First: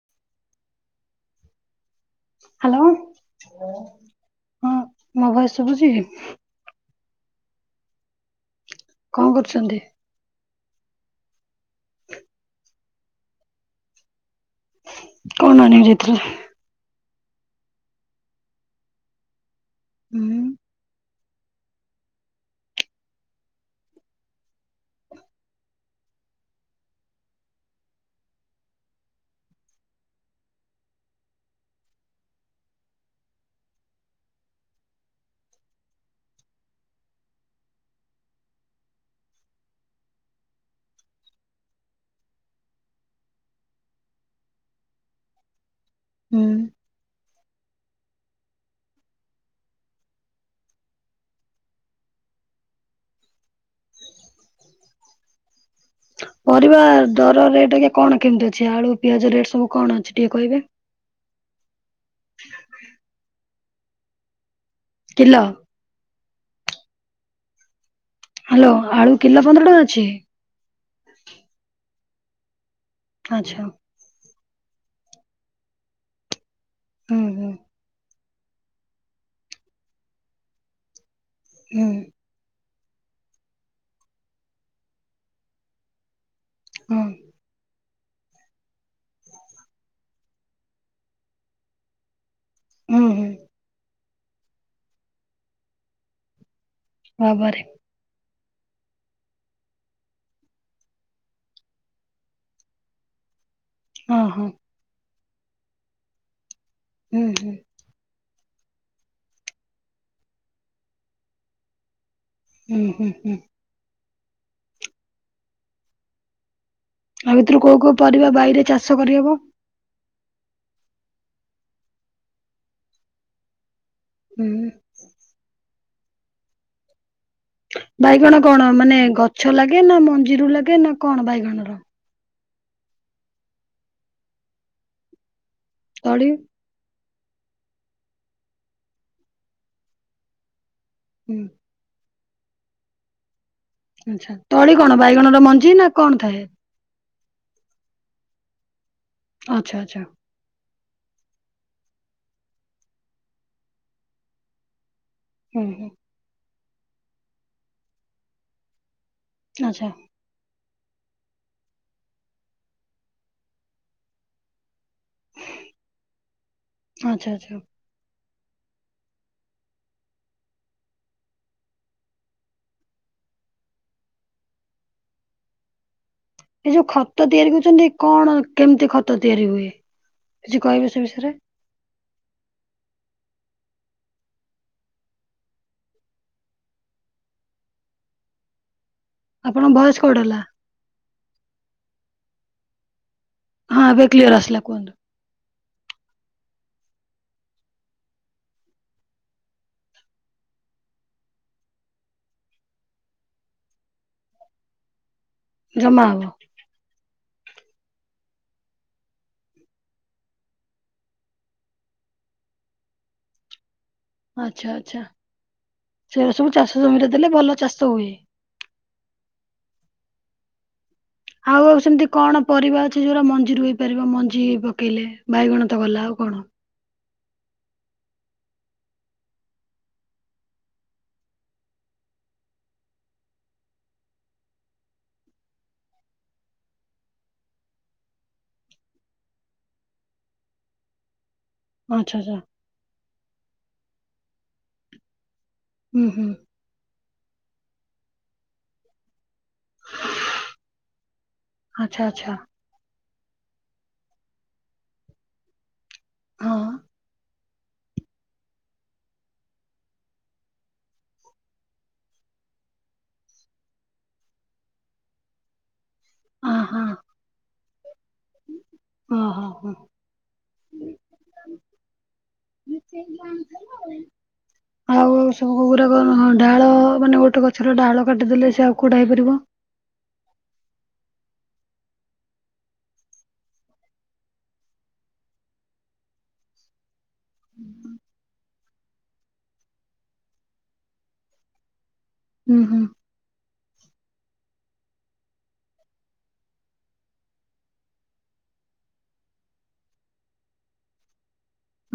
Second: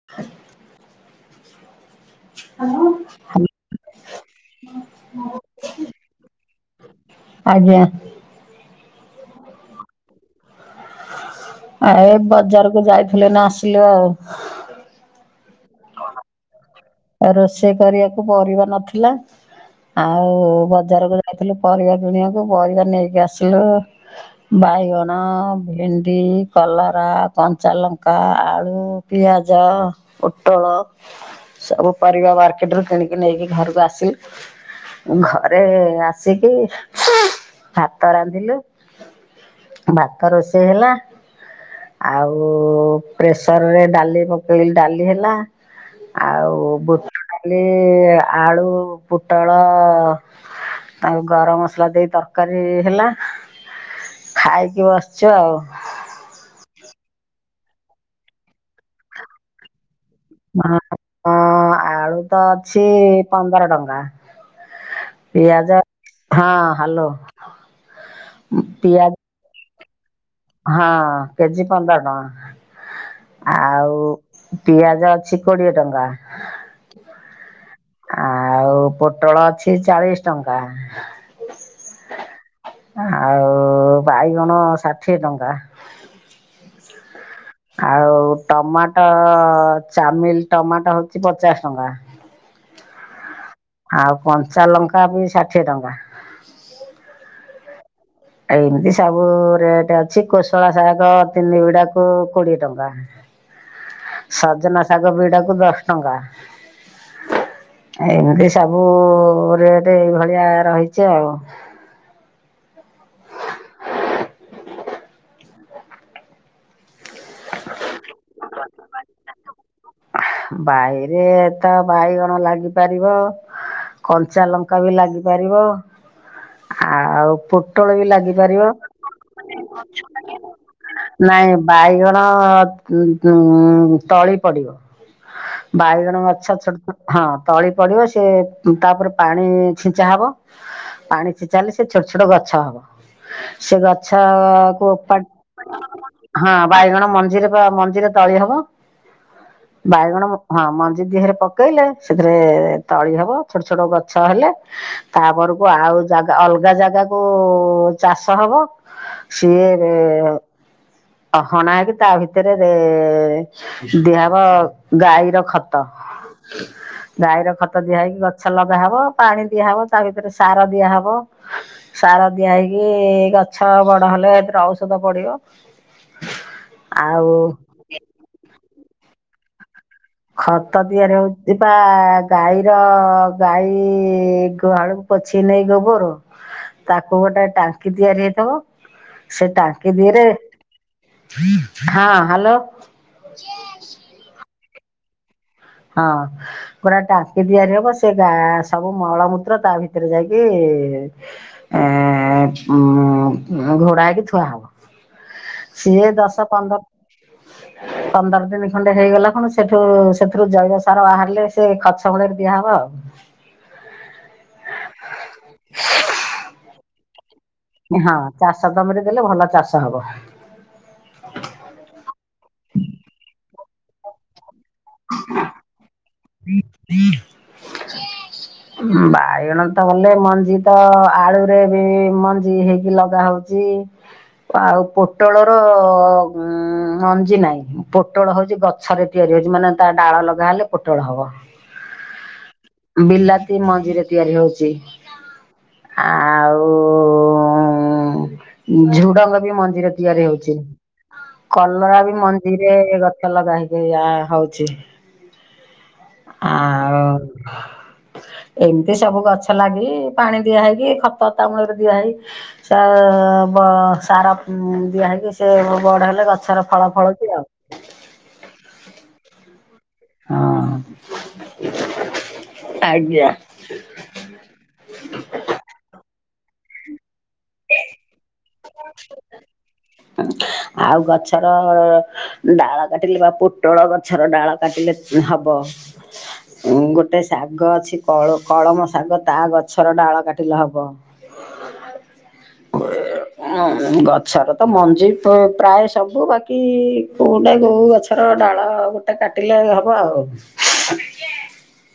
[unintelligible] Hello, ହଁ ମୋ voice ସୁବୁଛି କି? ଆଜ୍ଞା, କଣ କରୁଛନ୍ତି? ଆ ଏ ବଜାରକୁ ଯାଇଥିଲେ ନା ଆସିଲୁ ଆଉ। କଣ ଆଣିଆକୁ ଯାଇଥିଲେ? ରୋଷେଇ କରିବାକୁ ପରିବା ନଥିଲା। ହୁଁ ଆଉ-ଉ-ଉ-ଉ ବଜାର ଗ ଯାଇଥିଲୁ ପରିବା କିଣିବାକୁ ପରିବା ନେଇକି ଆସିଲୁ-ଉ-ଉ-ଉ। ବାଇଗଣ, ଭେଣ୍ଡି, କଲରା, କଞ୍ଚା ଲଙ୍କା, ଆଳୁ ପିଆଜ, ପୋଟଳ ସବୁ ପରିବା ମାର୍କେଟ ରୁ କିଣିକି ନେଇକି ଘରକୁ ଆସିଲୁ। ଘରେ ଆସିକି ଭାତ ରାନ୍ଧିଲୁ। ଭାତ ରୋଷେଇ ହେଲା। ଆଉ-ଉ-ଉ-ଉ ପ୍ରେସରରେ ଡାଲି ପକେଇ ଡାଲି ହେଲା। ହୁଁ ଆଉ ବୁଟଡାଲି, ଆଳୁ, ପୋଟଳ-ଅ-ଅ-ଅ ତାଙ୍କୁ ଗରମ ମସଲା ଦେଇ ତରକାରୀ ହେଲା। ଖାଇକି ବସିଛୁ ଆଉ। ପରିବା ଦର ରେଟ୍ ଏଇକା କଣ କେମିତି ଅଛି ଆଳୁ, ପିଆଜ ରେଟ୍ ସବୁ କଣ ଅଛି? ଟିକେ କହିବେ? ହଁ-ଅ-ଅ ଆଳୁ ତ ଅଛି ପନ୍ଦର ଟଙ୍କା। କିଲୋ ପିଆଜ ହଁ ହିଲୋ ହ୍ୟାଲୋ ଆଳୁ କିଲୋ ପନ୍ଦର ଟଙ୍କା ଅଛି? ହଁ କେଜି ପନ୍ଦର ଟଙ୍କା, ଆଚ୍ଛା ଆଉ-ଉ-ଉ-ଉ ପିଆଜ ଅଛି କୋଡିଏ ଟଙ୍କା। ହୁଁ ହୁଁ। ଆଉ-ଉ-ଉ ପୋଟଳ ଅଛି ଚାଳିଶ ଟଙ୍କା। ହୁଁ, ଆଉ-ଉ-ଉ-ଉ ବାଇଗଣ ଷାଠିଏ ଟଙ୍କା। ହୁଁ, ଆଉ ଟମାଟୋ-ଓ-ଓ-ଓ ଚାମିଲ ଟମାଟୋ ହଉଛି ପଚାଶ ଟଙ୍କା। ହୁଁ ହୁଁ, ଆଉ କଞ୍ଚାଲଙ୍କା ବି ଷାଠିଏ ଟଙ୍କା। ବା ବା ରେ। ଏମିତି ସବୁ-ଉ-ଉ-ଉ ରେଟ୍ ଅଛି କୋଶଳା ଶାଗ ତିନି ବିଡାକୁ କୋଡିଏ ଟଙ୍କା। ହଁ ହଁ ସଜନା ଶାଗ ବିଡାକୁ ଦଶ ଟଙ୍କା। ହୁଁ ହୁଁ, ଏମିତି ସବୁ-ଉ-ଉ-ଉ ରେଟ୍ ଏଇଭଳିଆ ରହିଛି ଆଉ। ହୁଁ ହୁଁ ହୁଁ, ଆଉ ଭିତରୁ କୋଉ କୋଉ ପରିବା ବାଇରେ ଚାଷ କରିହବ? ବାଇରେ ତ ବାଇଗଣ ଲାଗିପାରିବ। କଞ୍ଚା ହୁଁ ଲଙ୍କା ବି ଲାଗିପାରିବ। ଆଉ-ଉ-ଉ ପୋଟଳ ବି ବାଇଗଣ କଣ ଲାଗିପାରିବ ମାନେ ଗଛ ଲାଗେ ନା ମଞ୍ଜିରୁ ଲାଗେ ନା କଣ ନାଇଁ ବାଇଗଣର? ବାଇଗଣ ଉ ଉଁ ତଳି ପଡିବ ବାଇଗଣ ତଳି ଗଛ ଛୋଟ ଛୋଟ ହଁ ତଳି ପଡିବ ସେି ତାପରେ ପାଣି ଛିଞ୍ଚା ହବ ପାଣି ହୁଁ ଛିଞ୍ଚାଲେ ସେ ଛୋଟ ଛୋଟ ଗଛ ହବ ସେ ଗଛ ଆଚ୍ଛା ତଳି କଣ କ ବାଇଗଣର ମଞ୍ଜି ନା କଣ ଥାଏ ହ ବାଇଗଣ ମଞ୍ଜିରେ ମଞ୍ଜିରେ ତଳି ହବ ଆଚ୍ଛା ଆଚ୍ଛା ବାଇଗଣ ହଁ ମଞ୍ଜି ଦିହରେ ପକେଇଲେ ସେଥିରେ ତଳି ହବ ଛୋଟ ଛୋଟ ଗଛ ହେଲେ ହୁଁ ତାପରକୁ ହୁଁ ଆଉ ଜାଗା ଅଲଗା ଜାଗାକୁ ଚାଷ ହବ ଆଚ୍ଛା ସିଏରେ ଅହଣା ହେଇକି ତା ଭିତରେ ଦିଆହବ ଗାଈର ଖତ ଆଚ୍ଛା ଆଚ୍ଛା ଗାଈର ଖତ ଭତ ଦିଆହଇକି ଗଛ ଲଗା ହବ ପାଣି ଦିଆହବ ତା ଭିତରେ ସାର ଦିଆହେବ ସାର ଦିଆ ହେଇକି ଗଛ ବଡ ହେଲେ ଏଥିରେ ଔଷଧ ପଡିବ ଏ ଯୋଉ ଖତ ଆଉ ତିଆରି କରୁଛନ୍ତି କଣ କେମିତି ଖତ ତିଆରି ହୁଏ କିଛି ଖାତା କହିବେ ସେ ଦତିଆରେଉ ବିଷୟରେ ଯିବା ଗାଈର ଗାଈ ଗହାଳକୁ ପଛି ନେଇ ଗବୁରୁ ତାକୁ ଗୋଟେ ଟାଙ୍କି ତିଆରି ହେଇଥିବ ସେ ଆପଣଙ୍କ ଟାଙ୍କି ଭଏସ କୋଉଠି ଦିରେ ହେଲା ହଁ ହ୍ୟାଲୋ ହଁ ଏବେ କ୍ଲିୟର ଆିଲ କହ ହଁ ପୁରା ଟାଙ୍କି ତିଆରି ହବ ସେ ଗା ସବୁ ମଳମୂତ୍ର ତା ଭିତରେ ଯାଇକି ଏ ଉ ଘୋଡ଼ା ହେକି ଥୁଆ ହବ ଜମା ସିଏ ହବ ଦଶ ପନ୍ଦର ପନ୍ଦର ଦିନ ଖଣ୍ଡେ ହେଇଗଲା ପଣ ସେଠୁ ସେ ସେଥିରୁ ଜୈବ ସାର ବାହାରିଲେ ସେ ଖଛ ମୂଳରେ ଦିଆହେବ ଆଉ ଆଚଛା ଆଚଛା ସେ ସବୁ ଚାଷ ଜମିରେ ଦେଲେ ଭଲ ଚାଷ ହୁଏ। ହଁ ଚାଷ ଦମରେ ଦେଲେ ଭଲ ଚାଷ ହବ ଆଉ ଆଉ ସେମିତି କଣ ପରିବା ଅଛି ଯୋଉଡା ମଞ୍ଜିରୁ ହେଇପାରିବ ମଞ୍ଜି ହେଇବା ପକେଇଲେ ବାଇଗଣ ତ ଗଲା ଆଉ କଣ ଇ ବାଇଗଣ ତ ଗଲେ ମଞ୍ଜି ତ ଆଳୁରେ ବି ମଞ୍ଜି ହେଇକି ଲଗା ହଉଚ ଆଉ ପୋଟଳର ମଞ୍ଜି ନାହିଁ ପୋଟଳ ହଉଛି ଗଛ ଛରେ ତିଆରି ହଉଛି ମାନେ ତା ଡାଳ ଲଗା ହେଲେ ପୋଟଳ ହବ ଆଚ୍ଛା ଆଚ୍ଛା ବିଲାତି ମଞ୍ଜିିରେ ତିଆରି ହଉଛି ହୁଁ ହୁଁ ଆଉ ଝୁଡଙ୍ଗ ବି ମ ମନ୍ଦି ତିଆରି ହଉଛି ଆଚ୍ଛା କଲରା ବି ଆଚ୍ଛା ମନ୍ଦିର ଟ ଗଛ ଲଗା ହେକି ୟା ହଉଛି ହଁ ଆଉ ଏମିତି ସବୁ ଗଛ ଲାଗି ପାଣି ଦିଆହଇକି ଖତ ତାମୂଳରେ ଦିଆହେଇ ସେ ବ ସାର ଦିଆ ହେଇକି ସେ ବଢ ଗଛର ହଁ ହଁ ଫଳ ଫଳ କି ଆଉ ହଁ ହୋ ହୋ ହଁ ଆଜ୍ଞା ଆଉ ସବୁ କ ଗୁଡା କଁ ଡାଳ ମାନେ ଗୋଟେ କଥା ଗଛର ଡାଳ କାଟିଦଲେ ସେ ଆଉଡ଼ା ହୋଇପିବ ହ ଆଉ ଗଛର ଡାଳ କାଟିଲେ ବା ପୋଟଳ ଗଛର ଡାଳ କାଟିଲେ ହବ ହଁ ଗୋଟେ ଶାଗ ଅଛିଳ କଳମ ଶାଗ ତା ଗଛର ଡାଳ କାଟିଲେ ହବ ହୁଁ ହୁଁ ଉଁ ଗଛର ତ ମଞ୍ଜି ପା ପ୍ରାୟ ସବୁ ବାକି କୋଉଟା କୋଉ ଗଛ ତ ଡାଳ ଗୋଟେ କାଟିଲେ ହବ ଆଉ।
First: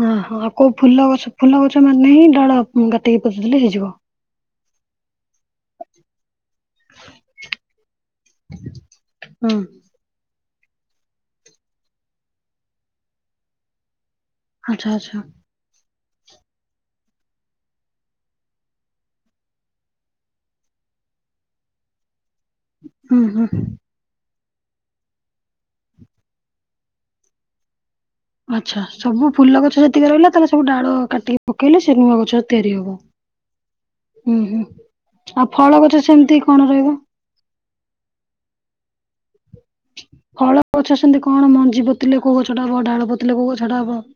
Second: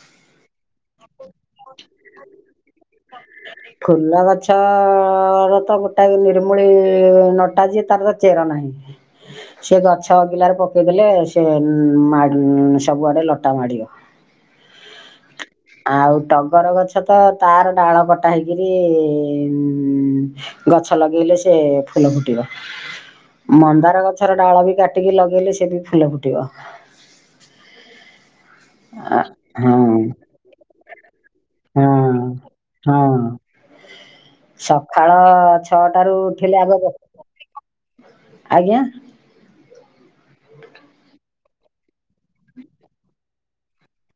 ହହୋ ଆଉ କୋଉ ଫୁଲ ଗଛ ଫୁଲ ଗଛ ମାନେ ହିଁ ଡାଳ କାଟିକି ପୋଟିଦେଲେ ହେଇଯିବ। ଚ ର ତ ଗ ତ ନିର୍ମୂଳ ନଟା ଯିଏ ତାର ତ ଚେର ନାହିଁ ହୁଁ ସି ଗଛ ଛଅ ଗିଲାରେ ପକେଇଦେଲେ ସେ ଉଁ ମା ସବୁଆଡ଼େ ଲଟା ମାଡ଼ିବ। ଆଚ୍ଛା ଆଚ୍ଛା। ଆଉ ଟଗର ଗଛ ତ ତାର ଡାଳ ପଟ ଟା ହେକ ଉଁ ଗଛ ଲଗେଇଲେ ସେ ଫୁଲ ଫୁଟିବ, ହୁଁ ହୁଁ। ମନ୍ଦାର ଗଛର ଡାଳ ବି କାଟିକି ଲଗେଇଲେ ସେ ବି ଫୁଲ ଫୁଟିବ। ଆଚ୍ଛା ସବୁ ଫୁଲ ଗଛ ହଁ। ଯେତିକ ରହିଲା ତାହେଲେ ସବୁ ଡାଳ କାଟି ପକେଇଲେ ହଁ ସେ ନୂଆ ଗଛ ତିଆରି ହବ। ହଁ ଉଁ ହୁଁ ସକାଳ ଆଉ ଫଳ ଗଛ ଛଅଟାରୁ ସେମିତି ଉଠିଲେ ଆଗ କଣ ବ- ରହିବ? ଆଜ୍ଞା। ଫଳ ଗଛ ସେମିତି କଣ ମଞ୍ଜି ପୋତିଲେ କୋଉ ଗଛଟା ହବ ଡାଳ ପୋତିଲେ କୋଉ ଗଛଟା ହବ?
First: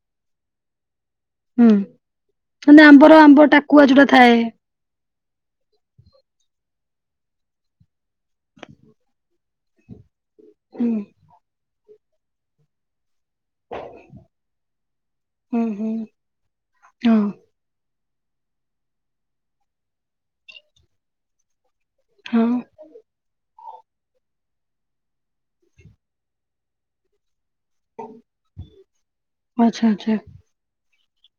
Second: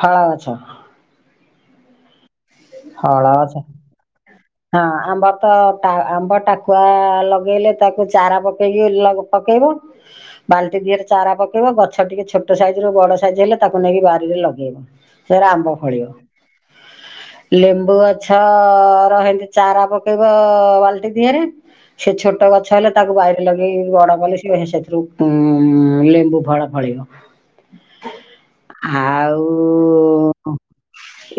ଫଳ ଗଛ। ହୁଁ ନା ଆମ୍ବର ଫଳ ଆମ୍ବ ଗଛ ଟାକୁଆ ଯୋଉଟା ଥାଏ। ହଁ ଆମ୍ବ ତ ପା ଆମ୍ବ ଟାକୁଆ ଲଗେଇଲେ ତାକୁ ଚାରା ପକେଇକି ଲ ପକେଇବ ବାଲଟି ହୁଁ ଦିହରେ ଚାରା ପକେଇବ। ଗଛ ଟିକେ ଛୋଟ ସାଇଜ ରୁ ବଡ ସାଇଜ ହେଲେ ତାକୁ ନେଇକି ବାରିରେ ଲଗେଇବ ଫେରେ ଆମ୍ବ ଫଳିବ। ଓହୋ। ଲେମ୍ବୁ ଗଛ ରହିଲ ଚାରା ପକେଇବ ବାଲଟି ଦିହରେ ସେ ହଁ ଛୋଟ ଗଛ ହେଲେ ତାକୁ ବାରିରେ ଲଗେ ଇ ବଡ କଲେ ସ ସେଥିରୁ ଉଁ ଲେମ୍ବୁ ଫଳ ଫଳିବ। ଆଉ ଆଚ୍ଛା ଆଚ୍ଛା। ଓ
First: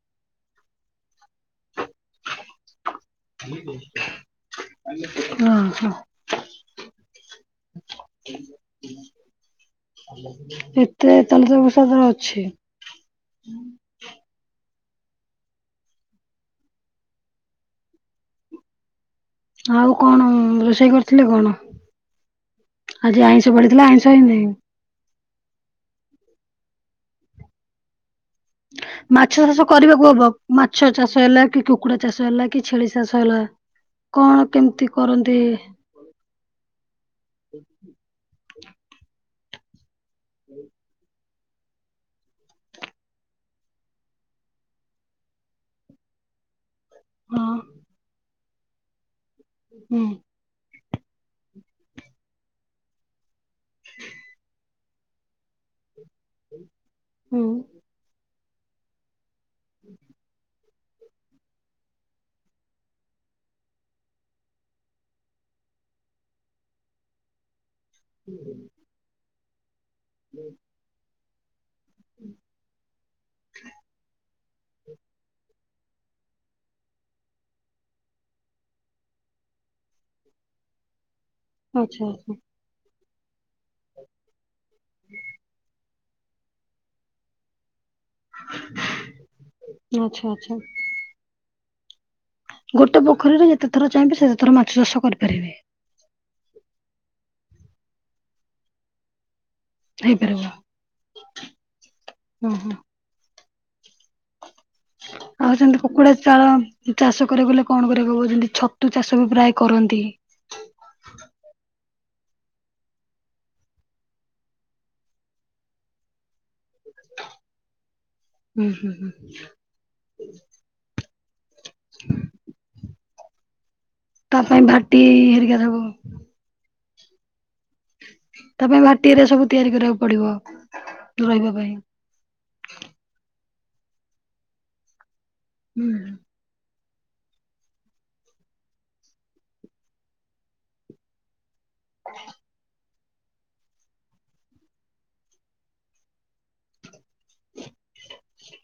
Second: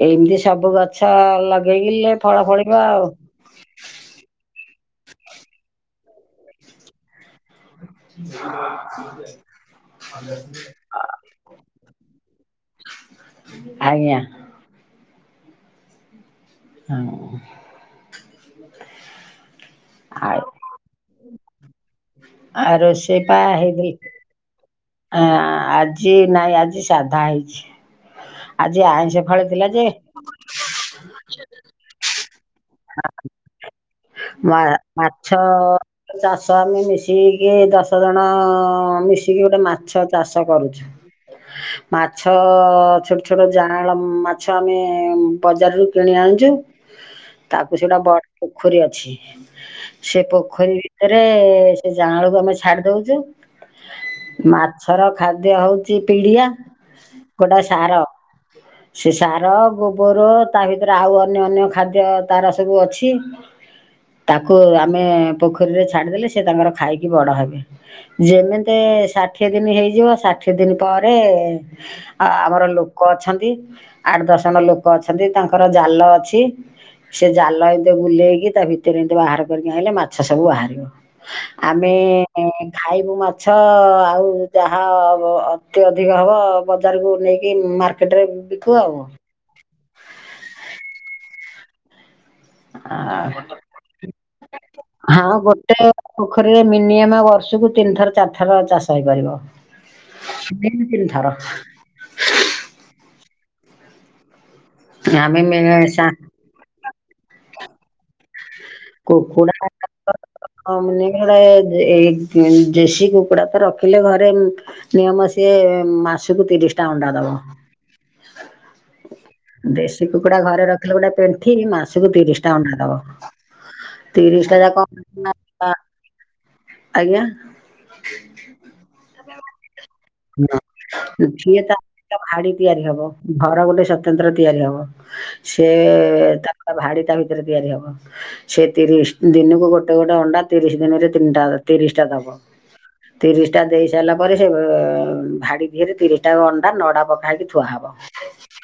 ଏମିତି ସବୁ ଗଛ ଲଗେଇଲେ ଫଳ ଫଳିବ ଆଉ। ଓହୋ। [unintelligible] ଏତେ ତାହେଲେ ସେ ବିସ୍ଵାଷ ଅଛି। ଆଜ୍ଞା। ହଁ। ଆଉ କ ଆଇ। ରୋଷେଇ କରିଥିଲେ କଣ ଆଉ ରୋଷେଇ ଆଜି ଆଇଁଷ ପାଳିଥିଲା ଆଇଁଷ ହେଇନି? ହଁ ଆଜି ନାଇଁ ଆଜି ସାଧା ହେଇଛି। ଆଜି ଆଇଁଷ ମାଛ ଚାଷ ଫଳିଥିଲା ଯେ କରିବାକୁ ହବ ମାଛ ଚାଷ ହେଲା କି କୁକୁଡା ଚାଷ ହେଲା କି ଛେଳି ଚାଷ ହେଲା କଣ ମା କେମିତି ମାଛ କରନ୍ତି? ଚାଷ ଆମେ ମିଶିକି ଯେ ଦଶ ଜଣ ମିଶିକି ଗୋଟେ ମାଛ ଚାଷ କରୁଛୁ। ମାଛ ଛୋଟ ଛୋଟ ଜାଆଁଳ ଉଁ ମାଛ ଆମେ ବଜାରରୁୁ କିଣି ଆଣୁଛୁ। ହଁ। ତାକୁ ସେଟା ବଡ ପୋଖରୀ ଅଛି, ହୁଁ ସେ ପୋଖରୀ ରେ ସେ ଜାଆଁଳକୁ ଆମେ ଛାଡି ଦଉଛୁ ମାଛର ଖାଦ୍ୟ ହଉ ଛି ପିଡିଆ ହୁଁ। ଗୋଟାଏ ସାର ସେ ସାର, ଗୋବର ତା ଭିତରେ ଆଉ ଅନ୍ୟ ଅନ୍ୟ ଖାଦ୍ୟ ତାର ସବୁ ଅଛି। ତାକୁ ଆମେ ପୋଖରୀରେ ଛାଡିଦେଲେ ସେ ତାଙ୍କର ଖାଇକି ବଡ ହେବେ। ଯେମିତି ଷାଠିଏ ଦିନି ହେଇଯିବ ଷାଠିଏ ଦିନି ପରେ ଆ ଆମର ଲୋ ଲୋକ ଅଛନ୍ତି ଆଠ ଦଶ ଜଣ ଲୋକ ଅଛନ୍ତି ତାଙ୍କର ଜାଲ ଅଛି। ସେ ଜାଲ ଏମିତି ବୁଲେଇକି ତା ଭିତରେ ଏମିତି ବାହାର କରିକି ଆଇଁଲେ ମାଛ ସବୁ ବାହାରିବ। ଆମେ ଆଚ୍ଛା ଆଚ୍ଛା ଏ ଖାଇବୁ ମାଛ ଆଉ ଯାହା ଅବ୍ ଅତି ଅଧିକ ହବ ବଜାରକୁ ନେଇକି ମାର୍କେଟ ରେ ବିକି ବୁ ଆଉ କଣ ଆଚ୍ଛା ଆଚ୍ଛା। ଗୋଟେ ପୋଖରୀ ରେ ଯେତେ ଥର ଚାହିଁବେ ସେତେ ଥର ମାଛ ଚାଷ ହଁ କରିପାରିବେ। ଗୋଟେ ପୋଖରୀରେ ମିନିମମ ବର୍ଷକୁ ତିନି ଥର ଚାରିଥର ଚାଷ ହେଇପାରିବ। ହେଇପାରିବ ତିନି ଥର ଓ ହୋ। ଆମେ ଆଉ ସେମିତି କୁକୁଡା ଚାଳ ଚାଷ କରିବାକୁ ହେଲେ କଣ କରିବାକୁ ହବ? ଯେମିତି ଛ କୁକୁଡ଼ା ଚାଷ ହଁ ମାନେ ଏଇ ଇଁ ଦେଶୀ କୁକୁଡା ତ ରଖିଲେ ଘରେ ଉଁ ନିୟମ ସିଏ ମାସକୁ ତିରିଶ ଟା ଅଣ୍ଡା ଦବ ହୁଁ ହୁଁ ହୁଁ ଦେଶୀ କୁକୁଡା ଘରେ ରଖିଲେ ଗୋଟେ ପେଣ୍ଠି ମାସକୁ ତିରିଶି ଟା ଅଣ୍ଡା ଦବ। ତା ତିରିଶ ଟା ପାଇଁ ଯାକ ଭାଟି ହେରିକା ଅ ସବୁ ଆଜ୍ଞା। ତା ପାଇଁ ଭାଟିରେ ସବୁ ତିଆରି କରିବାକୁ ପଡିବ ରହିବା ସିଏ ତା ପାଇଁ। ଭାଡି ତିଆରି ହବ ଘର ଗୋଟେ ସ୍ଵତନ୍ତ୍ର ତିଆରି ହବ ସେ ହୁଁ ତା ଭାଡି ତା ଭିତରେ ତିଆରି ହବ ସେ ତିରିଶ ଦିନକୁ ଗୋଟେ ଗୋଟେ ଅଣ୍ଡା ତିରିଶ ଦିନରେ ତିନିଟା ତିରିଶ ଟା ଦବ ତିରିଶ ଟା ଦେଇ ସାରିଲା ପରେ ସେ ଭାଡି ଧିରେ ତିରିିଟା ଯାଙ୍କ ଅଣ୍ଡା ନଡା ପକା ହେଇକି ଥୁଆ ହବ।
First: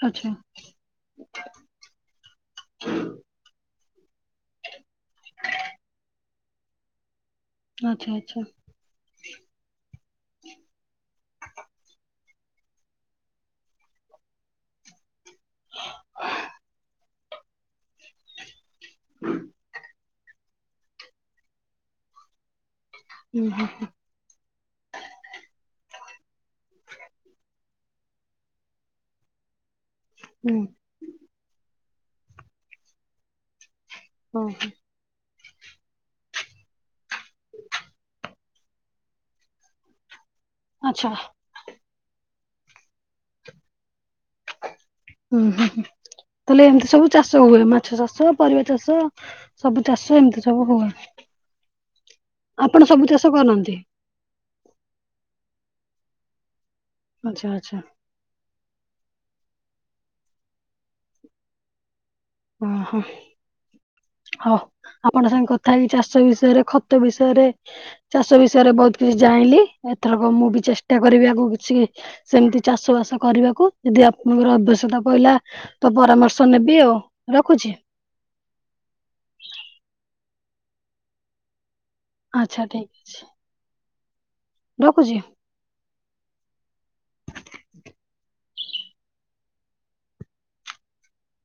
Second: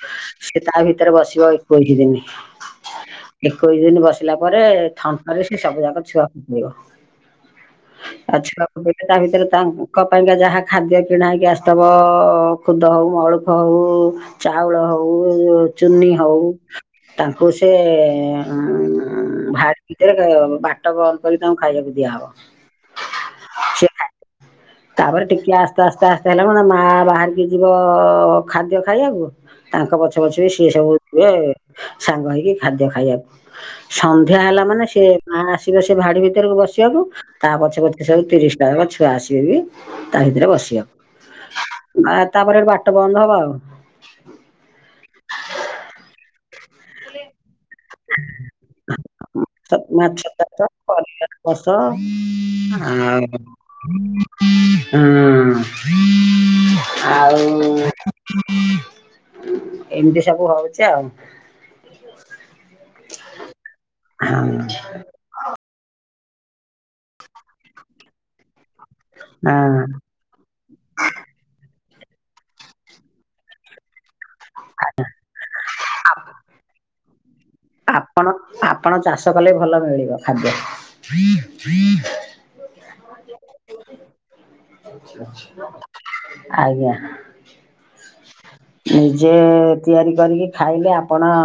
ଆଚ୍ଛା ତା ଭିତରେ ବସିବ ଏକୋଇଶି ଦିନି। ଏକୋଇଶି ଦିନ ବସିଲା ପରେ ଥଣ୍ଟ ରେ ସେ ସବୁଯାକ ଛୁଆକୁ ଫୁଟିବ। ଆଚ୍ଛା ଆଚ୍ଛା ଆଛା [unintelligible] ତା ଭିତରେ ତାଙ୍କ ପାଇଁକା ଯାହା ଖାଦ୍ୟ କିଣା ହେଇକି ଆସିଥିବ ଖୁଦ ହଉ ମଳୁଖ ହଉ ଚାଉଳ ହଉ ହଉ ଚୁନି ହଉ ତାଙ୍କୁ ସେ ଉଁ ଭାଡି ଭିତରେ ବାଟ ବନ୍ଦ କରିିକି ତାଙ୍କୁ ଖାଇବାକୁ ଦିଆହବ। ହୁଁ ହୁଁ ସେ ଖାଇବ ତାପରେ ଟିକେ ଆସ୍ତେ ଆସ୍ତେ ଆସ୍ତେ ହେଲା ମା ବାହାରି କି ଯିବ ଖାଦ୍ୟ ଖାଇବାକୁ ତାଙ୍କ ପଛ ପଛ ବି ହୁଁ ସିଏ ସବୁଯିବେ ସାଙ୍ଗ ହେଇକି ଖାଦ୍ୟ ଖାଇବାକୁ ସନ୍ଧ୍ୟା ହେଲା ଓହୋ ମାନେ ସେ ମା ଆସିବେ ସେ ଭାଡି ଭିତରକୁ ବସିବାକୁ ତା ପଛେ ପଛେ ସବୁ ତିରିଶ ଟା ଯାକ ଛୁଆ ଆସିବେ ବି ତା ଭିତରେ ଆଚ୍ଛା ବସିବାକୁ ମା ତାପରେ ବାଟ ବନ୍ଦ ହବ ଆଉ। ହୁଁ ହୁଁ ହୁଁ ତାହେଲେ ଏମିତି ସବୁ ଚାଷ ହୁଏ ମା ମାଛ ଚାଷ ପରିବା ଚାଷ ସ- ସବୁ ମାଛ ଚାଷ ଏମିତି ସବୁ ହୁଏ। ପରିବା ଚାଷ ଆପଣ ସବୁ ଆଉ ଚାଷ କରନ୍ତି? ହୁଁ। ଆଉ ଆଚ୍ଛା ଆଚ୍ଛା। ଏମିତି ସବୁ ହଉଛି ଆଉ। ଓହୋ ହଉ ହଁ ଆପ୍ ଆପଣ ସାଙ୍ଗେ କଥା ହେଇକି ଚାଷ ବିଷୟରେ ଖତ ବିଷୟରେ ଚାଷ ବିଷୟରେ ବହୁତ କିଛି ଜାଣିଲି ହଁ ଏଥର ଆ ମୁଁ ବି ଚେଷ୍ଟା କରିବି ଆଗକୁ କିଛି ସେମିତି ଚାଷ ବାସ କରିବାକୁ ଯଦି ଆପଣଙ୍କର ଆବଶ୍ୟକତା ପଇଲା ତ ପରାମର୍ଶ ନେବି ଆଉ ରଖୁଛି। ଆପଣ ଆପଣ ଚାଷ କଲେ ଭଲ ମିଳିବ ଖାଦ୍ୟ। ଆଚ୍ଛା ଠିକ୍ ଅଛି। ରଖୁଛି? ଆଜ୍ଞା। ନିଜେ ତିଆରି କରିକି ଖାଇଲେ ଆପଣ